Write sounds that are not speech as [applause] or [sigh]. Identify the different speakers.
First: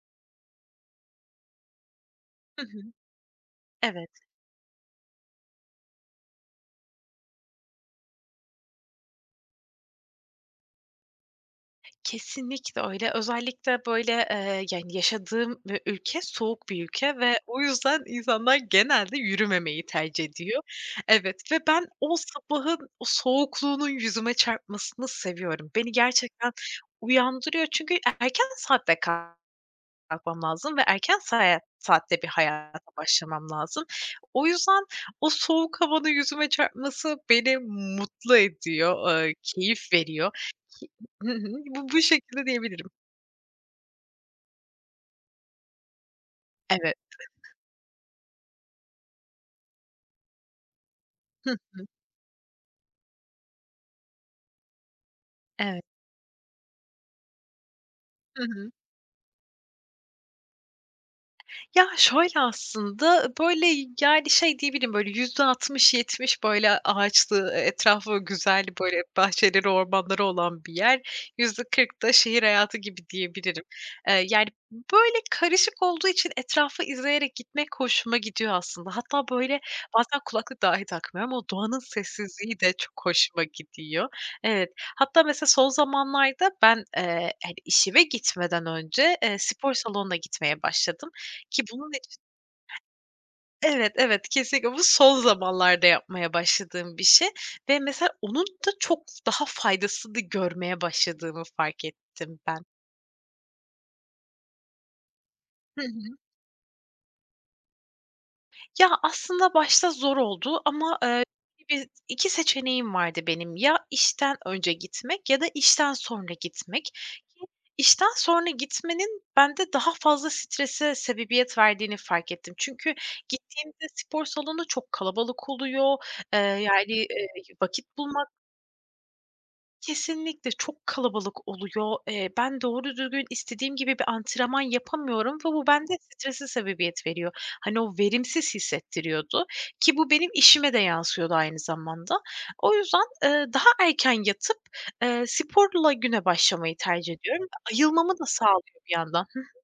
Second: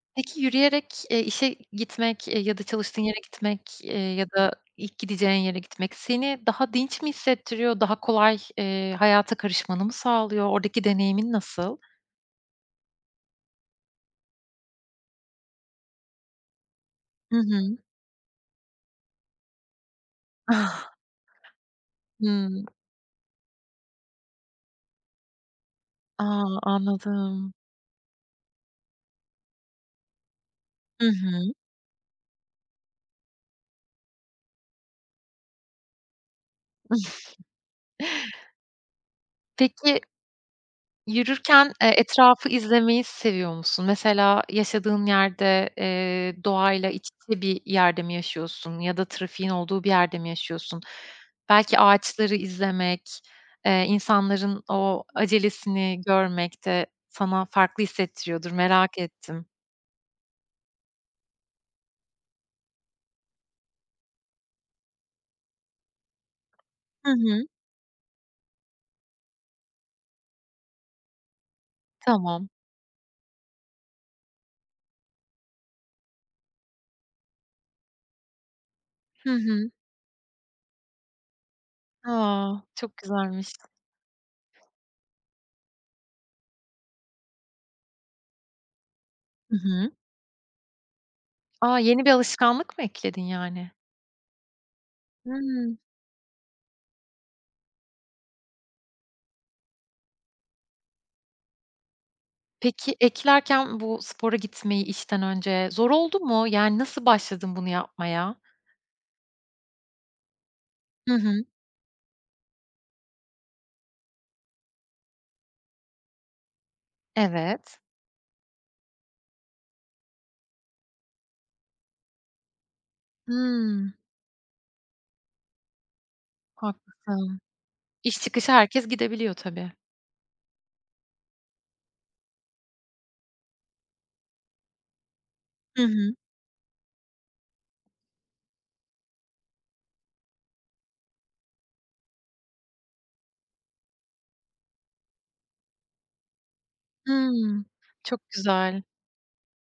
Speaker 1: Peki yürüyerek, eee, işe gitmek, eee, ya da
Speaker 2: Hı hı.
Speaker 1: çalıştığın yere gitmek, eee,
Speaker 2: Evet.
Speaker 1: ya da ilk gideceğin yere gitmek seni daha dinç mi hissettiriyor, daha kolay, eee, hayata karışmanı mı sağlıyor, oradaki deneyimin nasıl?
Speaker 2: Kesinlikle öyle. Özellikle böyle, eee, yani, yaşadığım ü ülke soğuk bir ülke
Speaker 1: Hı
Speaker 2: ve o
Speaker 1: hı.
Speaker 2: yüzden insanlar genelde yürümemeyi tercih ediyor.
Speaker 1: [chuckles]
Speaker 2: Evet ve ben o
Speaker 1: Hımm.
Speaker 2: sabahın o soğukluğunun yüzüme çarpmasını seviyorum. Beni gerçekten
Speaker 1: A! Anladım.
Speaker 2: uyandırıyor çünkü e erken saatte kalkmam lazım ve
Speaker 1: Hı
Speaker 2: erken
Speaker 1: hı.
Speaker 2: saat saatte bir hayata başlamam lazım. O yüzden o soğuk havanın yüzüme çarpması beni mutlu
Speaker 1: [chuckles]
Speaker 2: ediyor, eee, keyif
Speaker 1: Peki,
Speaker 2: veriyor. Y hı hı.
Speaker 1: yürürken, eee,
Speaker 2: Bu bu şekilde
Speaker 1: etrafı
Speaker 2: diyebilirim.
Speaker 1: izlemeyi seviyor musun? Mesela yaşadığın yerde, eee, doğayla
Speaker 2: Evet.
Speaker 1: iç içe bir yerde mi yaşıyorsun ya da trafiğin olduğu bir yerde mi yaşıyorsun?
Speaker 2: Hı
Speaker 1: Belki
Speaker 2: hı.
Speaker 1: ağaçları izlemek, eee, insanların o
Speaker 2: Evet.
Speaker 1: acelesini görmek de sana farklı
Speaker 2: Hı
Speaker 1: hissettiriyordur,
Speaker 2: hı.
Speaker 1: merak ettim.
Speaker 2: Ya, şöyle aslında, böyle, yani, şey diyebilirim böyle %60-70 böyle
Speaker 1: Hı hı.
Speaker 2: ağaçlı, e etrafı güzel böyle bahçeleri, ormanları olan bir yer. %40 da şehir
Speaker 1: Tamam.
Speaker 2: hayatı gibi diyebilirim, eee, yani, böyle karışık olduğu için etrafı izleyerek gitmek hoşuma gidiyor aslında. Hatta
Speaker 1: Hı
Speaker 2: böyle
Speaker 1: hı.
Speaker 2: bazen kulaklık dahi takmıyorum ama doğanın sessizliği
Speaker 1: A!
Speaker 2: de çok
Speaker 1: Çok
Speaker 2: hoşuma
Speaker 1: güzelmiş.
Speaker 2: gidiyor. Evet, hatta mesela son zamanlarda ben, eee, hani, işime gitmeden önce, eee,
Speaker 1: Hı
Speaker 2: spor
Speaker 1: hı.
Speaker 2: salonuna gitmeye başladım ki
Speaker 1: A!
Speaker 2: bunun.
Speaker 1: Yeni bir
Speaker 2: [unintelligible]
Speaker 1: alışkanlık mı ekledin yani?
Speaker 2: Evet, evet, kesinlikle bu son
Speaker 1: Hımm.
Speaker 2: zamanlarda yapmaya başladığım bir şey ve, mesela, onun da çok daha faydasını görmeye başladığımı fark ettim ben.
Speaker 1: Peki eklerken bu spora gitmeyi işten önce
Speaker 2: Hı
Speaker 1: zor
Speaker 2: hı.
Speaker 1: oldu mu yani nasıl başladın bunu yapmaya?
Speaker 2: Ya aslında başta zor oldu ama,
Speaker 1: Hı
Speaker 2: eee,
Speaker 1: hı.
Speaker 2: [unintelligible] 2 seçeneğim vardı benim ya işten önce gitmek ya da işten sonra gitmek. Ki
Speaker 1: Evet.
Speaker 2: işten sonra gitmenin bende daha fazla strese sebebiyet verdiğini fark ettim. Çünkü gittiğimde
Speaker 1: Hımm.
Speaker 2: spor salonu çok kalabalık oluyor, eee, yani, eee,
Speaker 1: Haklısın.
Speaker 2: vakit
Speaker 1: İş
Speaker 2: bulmak
Speaker 1: çıkışı herkes gidebiliyor tabii.
Speaker 2: Kesinlikle çok kalabalık oluyor. Eee, ben doğru düzgün istediğim gibi bir antrenman yapamıyorum ve bu
Speaker 1: Hı
Speaker 2: bende
Speaker 1: hı.
Speaker 2: strese sebebiyet veriyor. Hani, o verimsiz hissettiriyordu ki bu benim işime de yansıyordu aynı zamanda. O yüzden, eee, daha erken yatıp, eee, sporla güne başlamayı tercih ediyorum.
Speaker 1: Hımm,
Speaker 2: Ayılmamı da
Speaker 1: çok
Speaker 2: sağlıyor
Speaker 1: güzel.
Speaker 2: bir yandan. Hı hı.